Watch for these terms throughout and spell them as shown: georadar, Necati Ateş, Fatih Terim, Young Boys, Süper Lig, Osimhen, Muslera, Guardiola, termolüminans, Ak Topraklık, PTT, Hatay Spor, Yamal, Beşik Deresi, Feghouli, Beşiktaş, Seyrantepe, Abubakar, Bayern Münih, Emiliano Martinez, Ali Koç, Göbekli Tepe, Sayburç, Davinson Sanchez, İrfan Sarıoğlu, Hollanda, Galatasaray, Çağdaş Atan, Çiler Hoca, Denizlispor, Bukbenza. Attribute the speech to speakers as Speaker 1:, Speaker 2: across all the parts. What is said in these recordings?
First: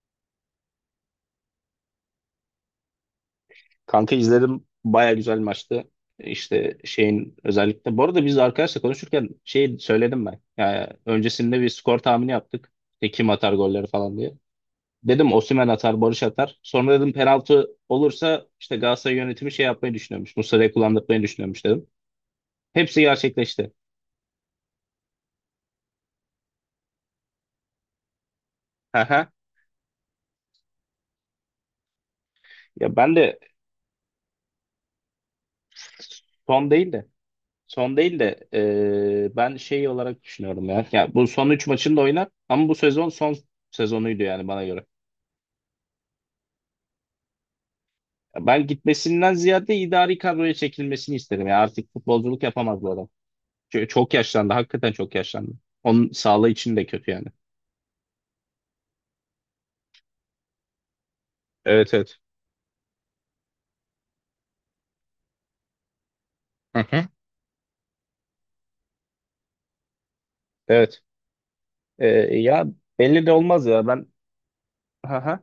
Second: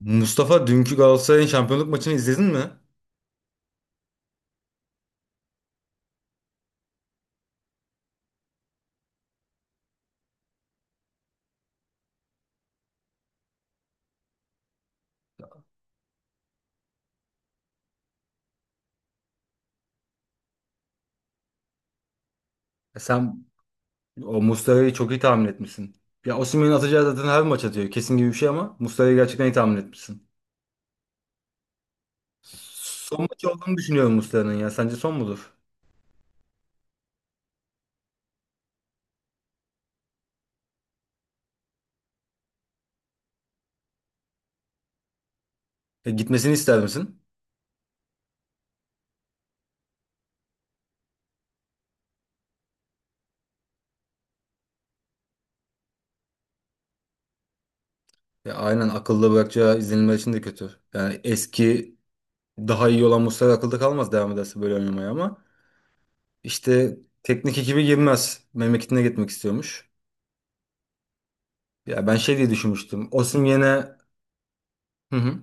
Speaker 1: Mustafa, dünkü Galatasaray'ın şampiyonluk maçını izledin mi?
Speaker 2: Kanka izledim. Baya güzel maçtı. İşte şeyin özellikle. Bu arada biz arkadaşla konuşurken şey söyledim ben. Yani öncesinde bir skor tahmini yaptık. İşte kim atar golleri falan diye. Dedim Osimhen atar, Barış atar. Sonra dedim penaltı olursa işte Galatasaray yönetimi şey yapmayı düşünüyormuş. Muslera'yı kullandırmayı düşünüyormuş dedim.
Speaker 1: E
Speaker 2: Hepsi
Speaker 1: sen
Speaker 2: gerçekleşti.
Speaker 1: o Mustafa'yı çok iyi tahmin etmişsin. Ya Osimhen'in atacağı zaten her maç atıyor. Kesin gibi bir şey ama Mustafa'yı
Speaker 2: Aha.
Speaker 1: gerçekten iyi tahmin etmişsin.
Speaker 2: Ya ben
Speaker 1: Son
Speaker 2: de
Speaker 1: maç olduğunu düşünüyorum Mustafa'nın ya. Sence son mudur?
Speaker 2: son değil de son değil de, ben şey olarak düşünüyorum ya. Ya bu son 3 maçını da oynar ama bu sezon son sezonuydu yani bana göre.
Speaker 1: E, gitmesini ister misin?
Speaker 2: Ben gitmesinden ziyade idari kadroya çekilmesini isterim. Yani artık futbolculuk yapamaz bu adam. Çünkü çok yaşlandı. Hakikaten çok yaşlandı. Onun sağlığı için de kötü yani.
Speaker 1: Ya aynen, akılda bırakacağı izlenimler için de kötü. Yani
Speaker 2: Evet,
Speaker 1: eski
Speaker 2: evet.
Speaker 1: daha iyi olan Mustafa akılda kalmaz devam ederse böyle oynamaya, ama
Speaker 2: Hı
Speaker 1: işte
Speaker 2: hı.
Speaker 1: teknik ekibi girmez. Memleketine gitmek istiyormuş.
Speaker 2: Evet.
Speaker 1: Ya
Speaker 2: Ee,
Speaker 1: ben şey diye
Speaker 2: Ya
Speaker 1: düşünmüştüm.
Speaker 2: belli de olmaz
Speaker 1: Osimhen'e
Speaker 2: ya ben,
Speaker 1: hı
Speaker 2: hı
Speaker 1: hı.
Speaker 2: hı.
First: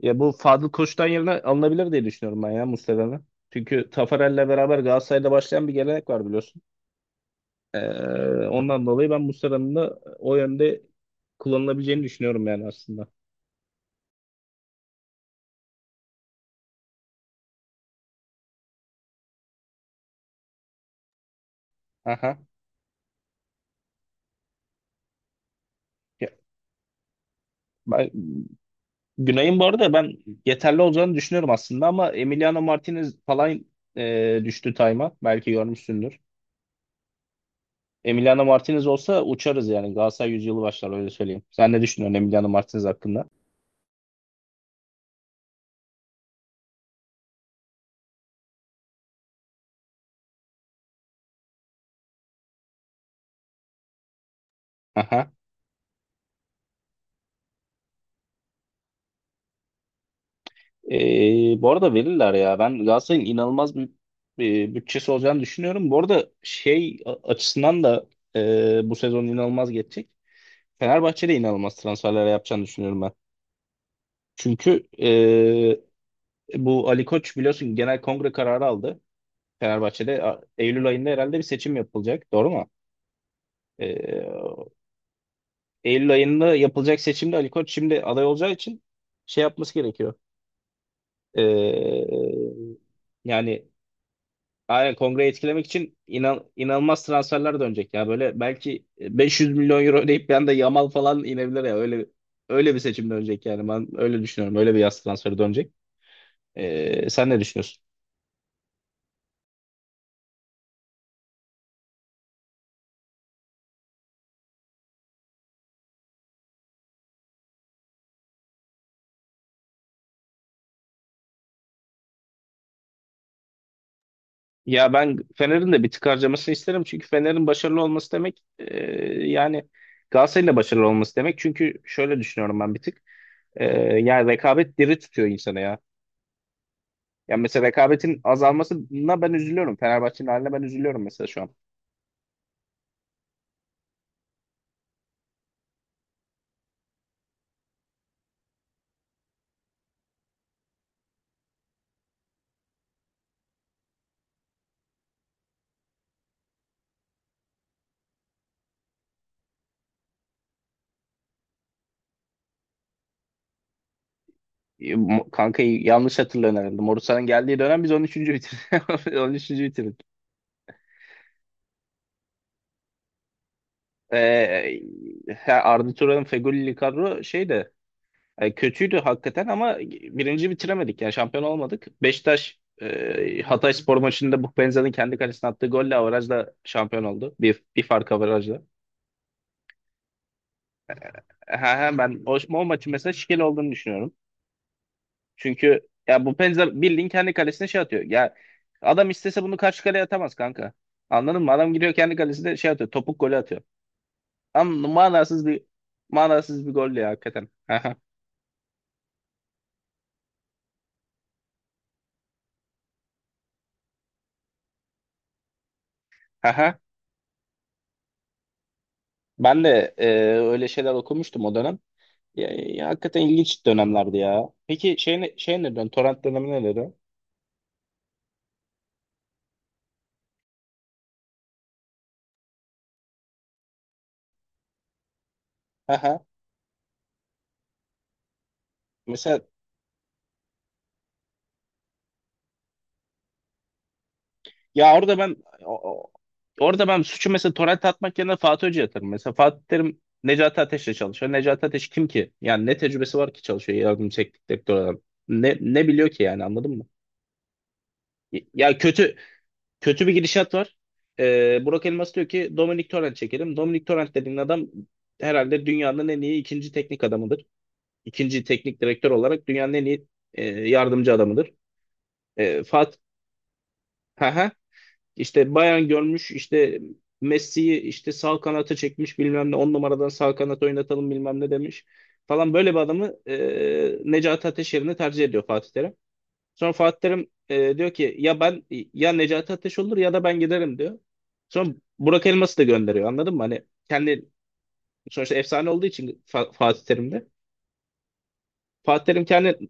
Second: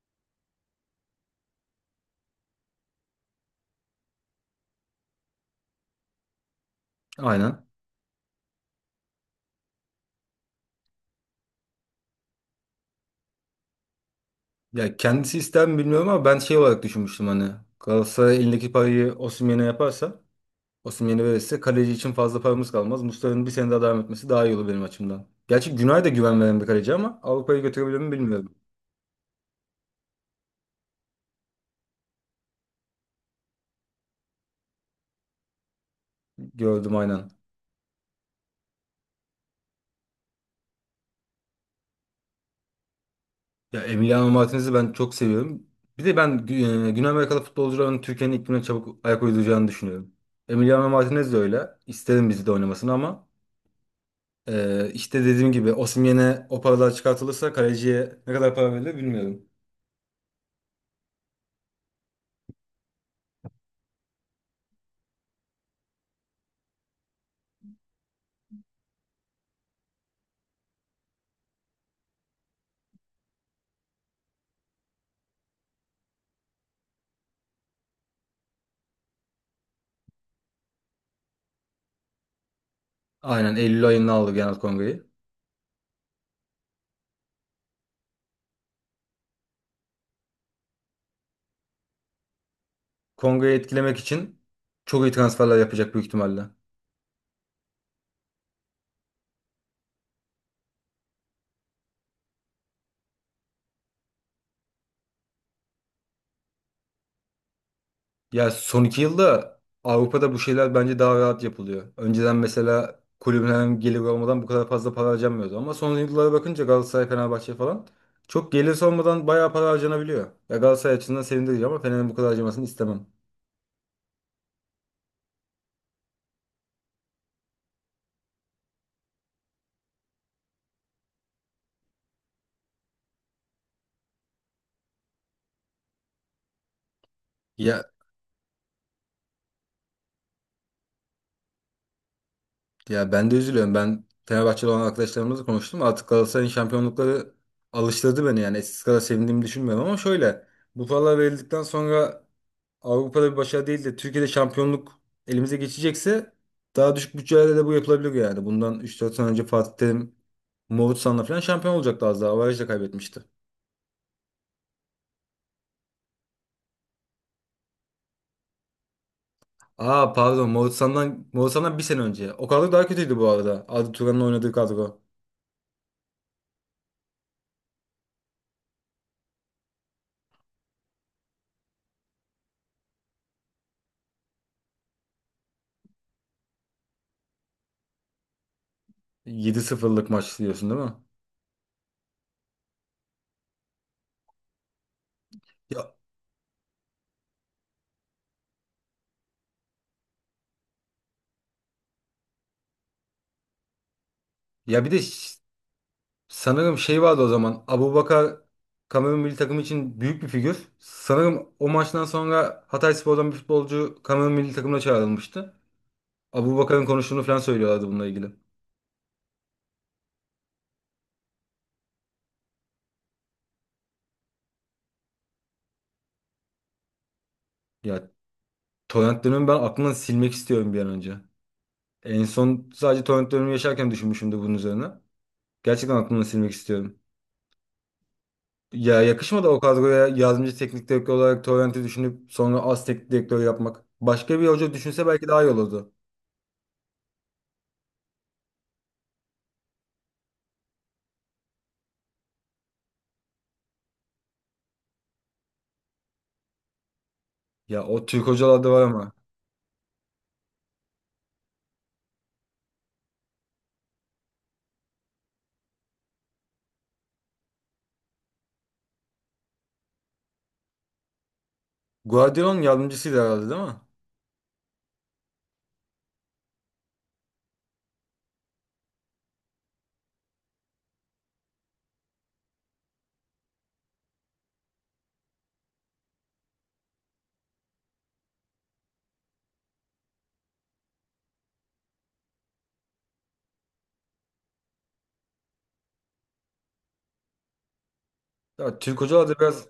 Speaker 2: Ya bu Fadıl Koç'tan yerine alınabilir diye düşünüyorum ben ya Mustafa'nın. Çünkü Tafarel'le beraber Galatasaray'da başlayan bir gelenek var biliyorsun.
Speaker 1: Aynen.
Speaker 2: Ee, Ondan dolayı ben Mustafa'nın da o yönde kullanılabileceğini düşünüyorum yani aslında.
Speaker 1: Ya kendisi ister mi bilmiyorum ama ben şey olarak düşünmüştüm hani. Galatasaray elindeki parayı Osimhen'e yaparsa, Osimhen'e verirse kaleci için
Speaker 2: Aha.
Speaker 1: fazla paramız kalmaz. Mustafa'nın bir sene daha devam etmesi daha iyi olur benim açımdan. Gerçi Günay da
Speaker 2: Ya,
Speaker 1: güven veren bir kaleci ama Avrupa'ya götürebilir mi
Speaker 2: ben-
Speaker 1: bilmiyorum.
Speaker 2: Günay'ın bu arada ben yeterli olacağını düşünüyorum aslında ama Emiliano Martinez falan düştü time'a. Belki görmüşsündür.
Speaker 1: Gördüm aynen.
Speaker 2: Emiliano Martinez olsa uçarız yani. Galatasaray yüzyılı başlar, öyle söyleyeyim. Sen ne düşünüyorsun Emiliano Martinez hakkında?
Speaker 1: Ya Emiliano Martinez'i ben çok seviyorum. Bir de ben Güney Amerikalı futbolcuların Türkiye'nin iklimine çabuk ayak uyduracağını düşünüyorum. Emiliano Martinez de öyle. İsterim bizi de oynamasını ama işte
Speaker 2: Aha.
Speaker 1: dediğim gibi Osimhen'e o paralar çıkartılırsa kaleciye ne kadar para verilir bilmiyorum.
Speaker 2: Bu arada verirler ya. Ben Galatasaray'ın inanılmaz bir bütçesi olacağını düşünüyorum. Bu arada şey açısından da bu sezon inanılmaz geçecek. Fenerbahçe de inanılmaz transferler yapacağını düşünüyorum ben. Çünkü bu Ali Koç biliyorsun genel kongre kararı aldı. Fenerbahçe'de Eylül ayında herhalde bir seçim yapılacak. Doğru mu?
Speaker 1: Aynen Eylül ayında aldı
Speaker 2: Ee,
Speaker 1: Genel Kongre'yi.
Speaker 2: Eylül ayında yapılacak seçimde Ali Koç şimdi aday olacağı için şey yapması gerekiyor. Ee,
Speaker 1: Kongre'yi
Speaker 2: Yani
Speaker 1: etkilemek için
Speaker 2: aynen
Speaker 1: çok iyi
Speaker 2: kongreyi
Speaker 1: transferler
Speaker 2: etkilemek
Speaker 1: yapacak
Speaker 2: için
Speaker 1: büyük ihtimalle.
Speaker 2: inanılmaz transferler dönecek ya. Böyle belki 500 milyon euro ödeyip bir anda Yamal falan inebilir ya. Öyle bir seçim dönecek yani. Ben öyle düşünüyorum. Öyle bir yaz transferi dönecek. Sen ne düşünüyorsun?
Speaker 1: Ya son 2 yılda Avrupa'da bu şeyler bence daha rahat yapılıyor. Önceden mesela kulübün herhangi bir olmadan bu kadar fazla para harcanmıyordu. Ama son yıllara bakınca Galatasaray, Fenerbahçe falan çok gelirse olmadan bayağı para harcanabiliyor. Ya Galatasaray açısından sevindirici ama Fener'in bu kadar harcamasını istemem.
Speaker 2: Ya ben Fener'in de bir tık harcamasını isterim. Çünkü Fener'in başarılı olması demek, yani Galatasaray'ın da başarılı olması demek. Çünkü şöyle düşünüyorum ben bir tık. E, Yani rekabet diri tutuyor insanı ya. Yani mesela
Speaker 1: Ya,
Speaker 2: rekabetin azalmasına ben üzülüyorum. Fenerbahçe'nin haline ben üzülüyorum mesela şu an.
Speaker 1: ya ben de üzülüyorum. Ben Fenerbahçeli olan arkadaşlarımızla konuştum. Artık Galatasaray'ın şampiyonlukları alıştırdı beni yani. Eskisi kadar sevindiğimi düşünmüyorum ama şöyle. Bu paralar verildikten sonra Avrupa'da bir başarı değil de Türkiye'de şampiyonluk elimize geçecekse daha düşük bütçelerle de bu yapılabilir yani. Bundan üç, dört sene önce Fatih Terim Moğolistan'la falan şampiyon olacaktı az daha. Avaraj'da kaybetmişti.
Speaker 2: Kanka'yı yanlış hatırlıyorum herhalde. Morusanın geldiği dönem biz 13. bitirdik. 13. bitirdik.
Speaker 1: Aa pardon, Moğolistan'dan, Moğolistan'dan bir sene önce. O kadro daha kötüydü bu arada. Arda Turan'ın oynadığı kadro.
Speaker 2: Ha, Arda Turan'ın Feghouli kadro şeydi. Yani kötüydü hakikaten ama birinci bitiremedik. Yani şampiyon olmadık. Beşiktaş, Hatay Spor maçında Bukbenza'nın kendi kalesine attığı golle averajla şampiyon oldu. Bir fark averajla.
Speaker 1: Yedi sıfırlık maç diyorsun değil mi?
Speaker 2: Ha, ha, ben o maçın mesela şikeli olduğunu düşünüyorum. Çünkü
Speaker 1: Ya,
Speaker 2: ya Bukbenza bildiğin kendi kalesine şey atıyor. Ya adam istese bunu karşı kaleye atamaz kanka. Anladın mı? Adam giriyor kendi kalesine şey atıyor. Topuk golü atıyor.
Speaker 1: ya
Speaker 2: Ama
Speaker 1: bir de
Speaker 2: manasız bir
Speaker 1: sanırım
Speaker 2: gol
Speaker 1: şey
Speaker 2: ya
Speaker 1: vardı o
Speaker 2: hakikaten.
Speaker 1: zaman.
Speaker 2: Ha, ha,
Speaker 1: Abubakar Kamerun milli takımı için büyük bir figür. Sanırım o maçtan sonra Hatayspor'dan bir futbolcu Kamerun milli takımına çağrılmıştı.
Speaker 2: ha, ha.
Speaker 1: Abubakar'ın konuştuğunu falan söylüyorlardı bununla ilgili.
Speaker 2: Ben de öyle şeyler okumuştum o dönem. Ya, ya hakikaten ilginç dönemlerdi ya. Peki şey ne, şey nereden? Torrent dönemi neleri?
Speaker 1: Ya torrent dönemi ben aklımdan silmek istiyorum bir an önce. En son sadece torrent dönemi yaşarken düşünmüşümdür bunun üzerine. Gerçekten
Speaker 2: Aha.
Speaker 1: aklımdan silmek istiyorum. Ya
Speaker 2: Mesela
Speaker 1: yakışmadı o kadroya yardımcı teknik direktör olarak Torrent'i düşünüp sonra az teknik direktör yapmak. Başka bir hoca
Speaker 2: ya
Speaker 1: düşünse belki daha iyi
Speaker 2: o-
Speaker 1: olurdu.
Speaker 2: o- orada ben suçu mesela torrent atmak yerine Fatih Hoca'ya atarım. Mesela Fatih Terim Necati Ateş'le çalışıyor. Necati Ateş kim ki? Yani ne tecrübesi var ki çalışıyor yardım teknik direktör adam. Ne biliyor ki yani, anladın mı?
Speaker 1: Ya o Türk hocalarda
Speaker 2: Ya
Speaker 1: var ama.
Speaker 2: kötü kötü bir gidişat var. Burak Elmas diyor ki Dominic Torrent çekelim. Dominic Torrent dediğin adam herhalde dünyanın en iyi ikinci teknik adamıdır. İkinci teknik direktör olarak dünyanın en iyi yardımcı adamıdır.
Speaker 1: Guardiola'nın
Speaker 2: E, Fat
Speaker 1: yardımcısıydı herhalde değil mi?
Speaker 2: ha işte Bayern görmüş, işte Messi'yi işte sağ kanata çekmiş, bilmem ne 10 numaradan sağ kanat oynatalım bilmem ne demiş falan, böyle bir adamı Necati Ateş yerine tercih ediyor Fatih Terim. Sonra Fatih Terim diyor ki ya ben ya Necati Ateş olur ya da ben giderim diyor. Sonra Burak Elmas'ı da gönderiyor, anladın mı? Hani kendi sonuçta efsane olduğu için Fatih Terim'de.
Speaker 1: Ya Türk
Speaker 2: Fatih Terim
Speaker 1: hocalar da
Speaker 2: kendi,
Speaker 1: biraz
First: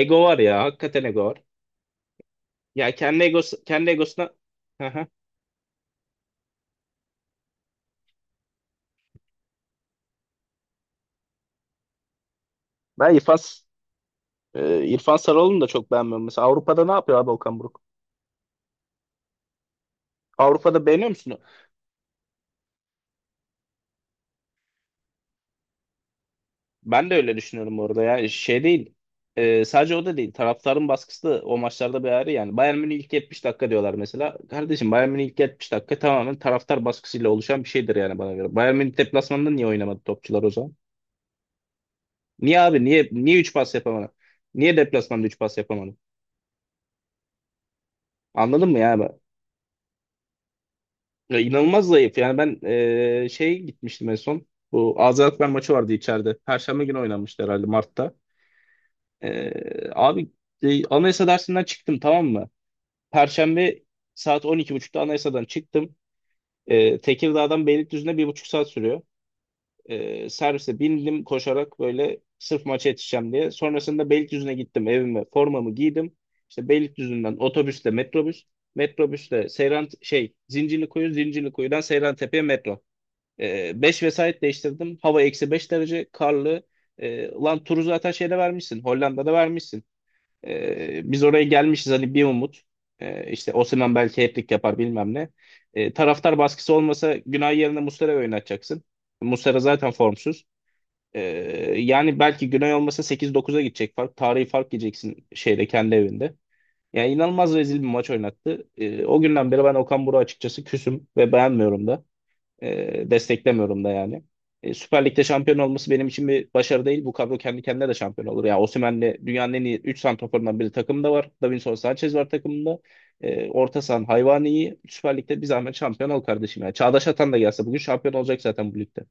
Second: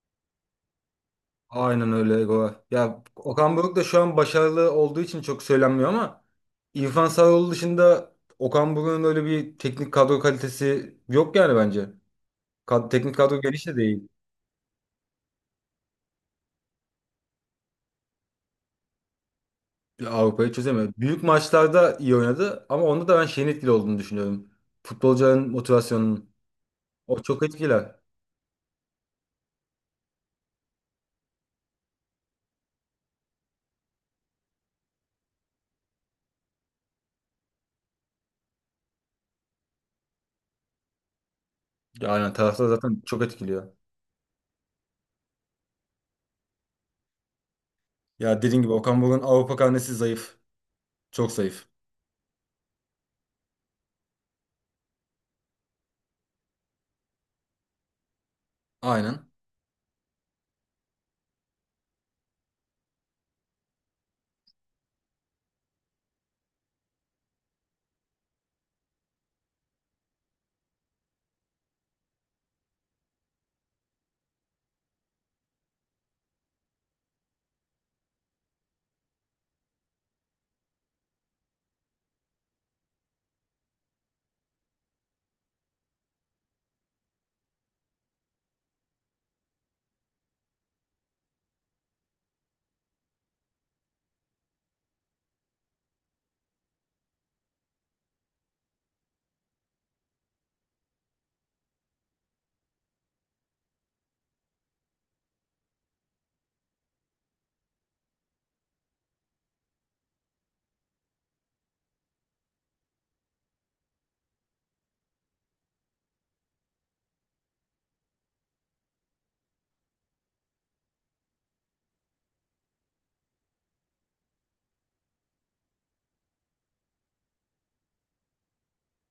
Speaker 2: ego var ya hakikaten, ego var.
Speaker 1: aynen öyle. Goa.
Speaker 2: Ya
Speaker 1: Ya
Speaker 2: kendi
Speaker 1: Okan
Speaker 2: egosu,
Speaker 1: Buruk da
Speaker 2: kendi
Speaker 1: şu an
Speaker 2: egosuna.
Speaker 1: başarılı
Speaker 2: Hı
Speaker 1: olduğu
Speaker 2: hı.
Speaker 1: için çok söylenmiyor ama İrfan Sarıoğlu dışında Okan Buruk'un öyle bir teknik kadro kalitesi yok yani bence. Kad
Speaker 2: Ben
Speaker 1: teknik
Speaker 2: İrfan,
Speaker 1: kadro geniş de değil.
Speaker 2: e, İrfan Sarıoğlu'nu da çok beğenmiyorum. Mesela Avrupa'da ne yapıyor abi Okan Buruk?
Speaker 1: Avrupa'yı
Speaker 2: Avrupa'da
Speaker 1: çözemiyor.
Speaker 2: beğeniyor
Speaker 1: Büyük
Speaker 2: musun?
Speaker 1: maçlarda iyi oynadı ama onda da ben şeyin etkili olduğunu düşünüyorum. Futbolcuların motivasyonunun.
Speaker 2: Ben de
Speaker 1: O
Speaker 2: öyle
Speaker 1: çok
Speaker 2: düşünüyorum
Speaker 1: etkiler.
Speaker 2: orada ya. Şey değil. Sadece o da değil. Taraftarın baskısı da o maçlarda bir ayrı yani. Bayern Münih ilk 70 dakika diyorlar mesela. Kardeşim Bayern Münih ilk 70 dakika tamamen taraftar baskısıyla oluşan bir şeydir yani bana göre. Bayern Münih deplasmanında niye oynamadı topçular o zaman?
Speaker 1: Ya aynen,
Speaker 2: Niye
Speaker 1: taraftar
Speaker 2: abi?
Speaker 1: zaten
Speaker 2: Niye
Speaker 1: çok
Speaker 2: niye 3
Speaker 1: etkiliyor.
Speaker 2: pas yapamadı? Niye deplasmanda 3 pas yapamadı?
Speaker 1: Ya dediğim
Speaker 2: Anladın
Speaker 1: gibi
Speaker 2: mı
Speaker 1: Okan
Speaker 2: ya?
Speaker 1: Buruk'un Avrupa karnesi zayıf. Çok
Speaker 2: Ya
Speaker 1: zayıf.
Speaker 2: inanılmaz zayıf. Yani ben şey gitmiştim en son. Bu Azerbaycan maçı vardı içeride. Perşembe günü oynanmıştı herhalde Mart'ta.
Speaker 1: Aynen.
Speaker 2: Abi, anayasa dersinden çıktım, tamam mı? Perşembe saat 12.30'da anayasadan çıktım. Tekirdağ'dan Beylikdüzü'ne 1,5 saat sürüyor. Servise bindim koşarak böyle sırf maça yetişeceğim diye. Sonrasında Beylikdüzü'ne gittim evime. Formamı giydim. İşte Beylikdüzü'nden otobüsle metrobüs. Metrobüsle Seyran şey Zincirlikuyu, Zincirlikuyu'dan Seyrantepe'ye metro. 5 vesait değiştirdim. Hava -5 derece karlı. Ulan turu zaten şeyde vermişsin. Hollanda'da vermişsin. Biz oraya gelmişiz hani bir umut. İşte Osimhen belki hat-trick yapar bilmem ne. Taraftar baskısı olmasa Günay yerine Muslera'yı oynatacaksın. Muslera zaten formsuz. E, Yani belki Günay olmasa sekiz dokuz'a gidecek fark. Tarihi fark yiyeceksin şeyde kendi evinde. Yani inanılmaz rezil bir maç oynattı. O günden beri ben Okan Buruk'a açıkçası küsüm ve beğenmiyorum da. Desteklemiyorum da yani. Süper Lig'de şampiyon olması benim için bir başarı değil. Bu kadro kendi kendine de şampiyon olur. Yani Osimhen'le dünyanın en iyi 3 santraforundan biri takımda var. Davinson Sanchez var takımında. Orta sahan hayvani iyi. Süper Lig'de bir zahmet şampiyon ol kardeşim. Yani Çağdaş Atan da gelse bugün şampiyon olacak zaten bu ligde.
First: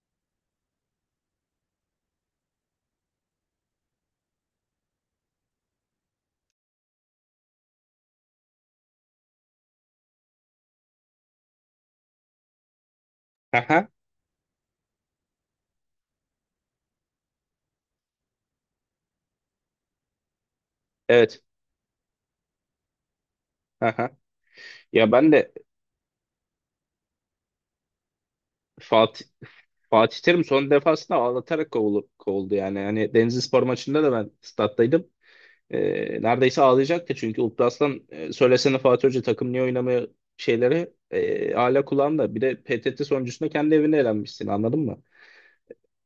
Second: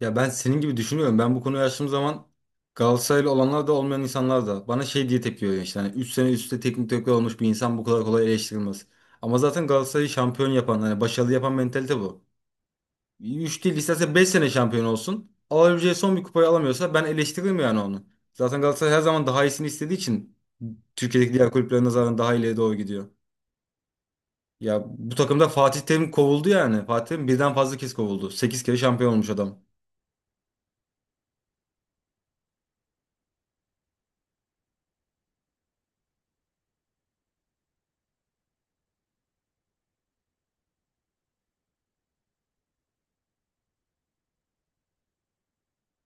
Speaker 1: Ya ben senin gibi düşünüyorum. Ben bu konuyu açtığım zaman Galatasaraylı olanlar da olmayan insanlar da bana şey diye tepki veriyor işte. Hani 3 sene üstte teknik direktör olmuş bir insan bu kadar kolay eleştirilmez. Ama zaten Galatasaray'ı şampiyon yapan, hani başarılı yapan mentalite bu. Üç değil
Speaker 2: Aha,
Speaker 1: isterse 5 sene şampiyon olsun. Alabileceği son bir kupayı alamıyorsa ben eleştiririm yani onu. Zaten Galatasaray her zaman daha iyisini istediği için Türkiye'deki
Speaker 2: evet.
Speaker 1: diğer kulüplere nazaran daha ileriye doğru gidiyor.
Speaker 2: Aha.
Speaker 1: Ya
Speaker 2: Ya
Speaker 1: bu
Speaker 2: ben
Speaker 1: takımda
Speaker 2: de
Speaker 1: Fatih Terim kovuldu yani. Fatih Terim birden fazla kez kovuldu. 8 kere şampiyon
Speaker 2: Fatih
Speaker 1: olmuş adam.
Speaker 2: Fatih Terim son defasında ağlatarak kovuldu yani. Yani Denizlispor maçında da ben stattaydım. Neredeyse ağlayacaktı çünkü Ultras'tan söylesene Fatih Hoca takım niye oynamıyor şeyleri hala kulağında. Bir de PTT sonucunda kendi evine elenmişsin, anladın mı?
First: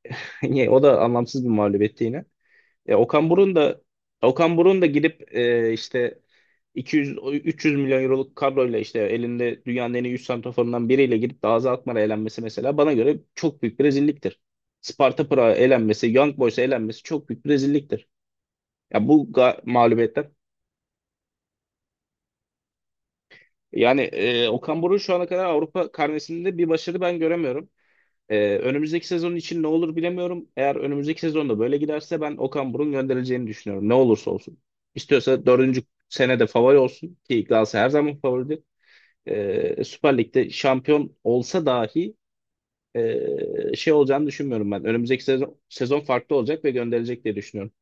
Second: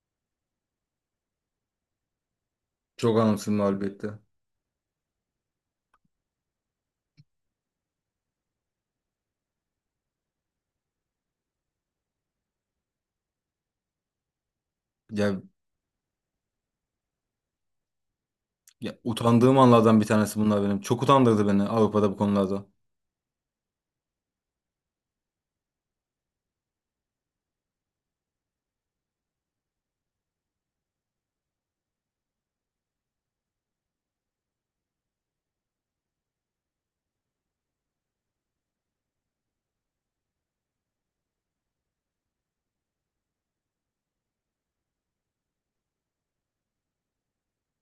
Speaker 2: Niye? O da anlamsız bir mağlubiyetti yine. E,
Speaker 1: Çok
Speaker 2: Okan
Speaker 1: anlamsız
Speaker 2: Burun
Speaker 1: bir
Speaker 2: da
Speaker 1: mağlubiyetti.
Speaker 2: Okan Burun da gidip işte 200 300 milyon euroluk kadroyla işte elinde dünyanın en iyi 100 santraforundan biriyle gidip de Azat Akman'a elenmesi mesela bana göre çok büyük bir rezilliktir. Sparta
Speaker 1: Ya,
Speaker 2: Prag'a elenmesi, Young Boys'a elenmesi çok büyük bir rezilliktir.
Speaker 1: ya,
Speaker 2: Ya bu
Speaker 1: utandığım
Speaker 2: ga-
Speaker 1: anlardan bir
Speaker 2: mağlubiyetler
Speaker 1: tanesi bunlar benim. Çok utandırdı beni Avrupa'da bu konularda.
Speaker 2: Yani Okan Buruk şu ana kadar Avrupa karnesinde bir başarı ben göremiyorum. Önümüzdeki sezon için ne olur bilemiyorum. Eğer önümüzdeki sezonda böyle giderse ben Okan Buruk'un gönderileceğini düşünüyorum. Ne olursa olsun. İstiyorsa dördüncü senede favori olsun ki Galatasaray her zaman favoridir. Süper Lig'de şampiyon olsa dahi şey olacağını düşünmüyorum ben. Önümüzdeki sezon farklı olacak ve gönderilecek diye düşünüyorum.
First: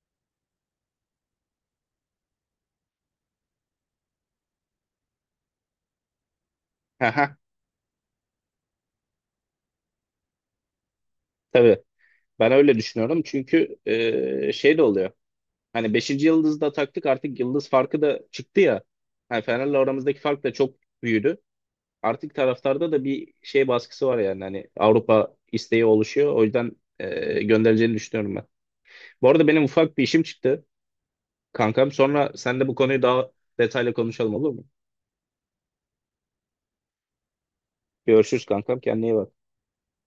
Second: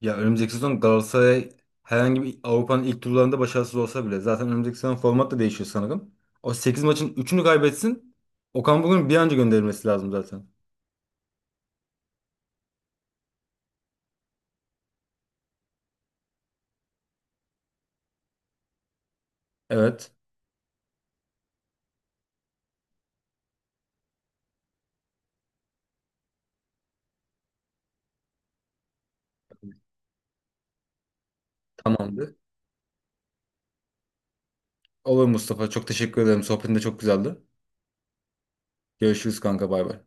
Speaker 1: Ya önümüzdeki sezon Galatasaray herhangi bir Avrupa'nın ilk turlarında başarısız olsa bile zaten önümüzdeki sezon format da değişiyor sanırım. O 8 maçın
Speaker 2: Haha,
Speaker 1: 3'ünü kaybetsin. Okan Buruk'un bir an önce gönderilmesi lazım zaten.
Speaker 2: tabii. Ben öyle düşünüyorum çünkü şey de oluyor. Hani 5. yıldızda taktık artık yıldız farkı da çıktı ya. Hani Fener'le
Speaker 1: Evet,
Speaker 2: aramızdaki fark da çok büyüdü. Artık taraftarda da bir şey baskısı var yani. Hani Avrupa isteği oluşuyor. O yüzden göndereceğini düşünüyorum ben. Bu arada benim ufak bir işim çıktı kankam. Sonra
Speaker 1: tamamdır.
Speaker 2: sen de bu konuyu daha detaylı konuşalım, olur mu?
Speaker 1: Olur Mustafa. Çok teşekkür ederim. Sohbetin de çok güzeldi.
Speaker 2: Görüşürüz kankam. Kendine iyi bak.
Speaker 1: Görüşürüz kanka. Bay bay.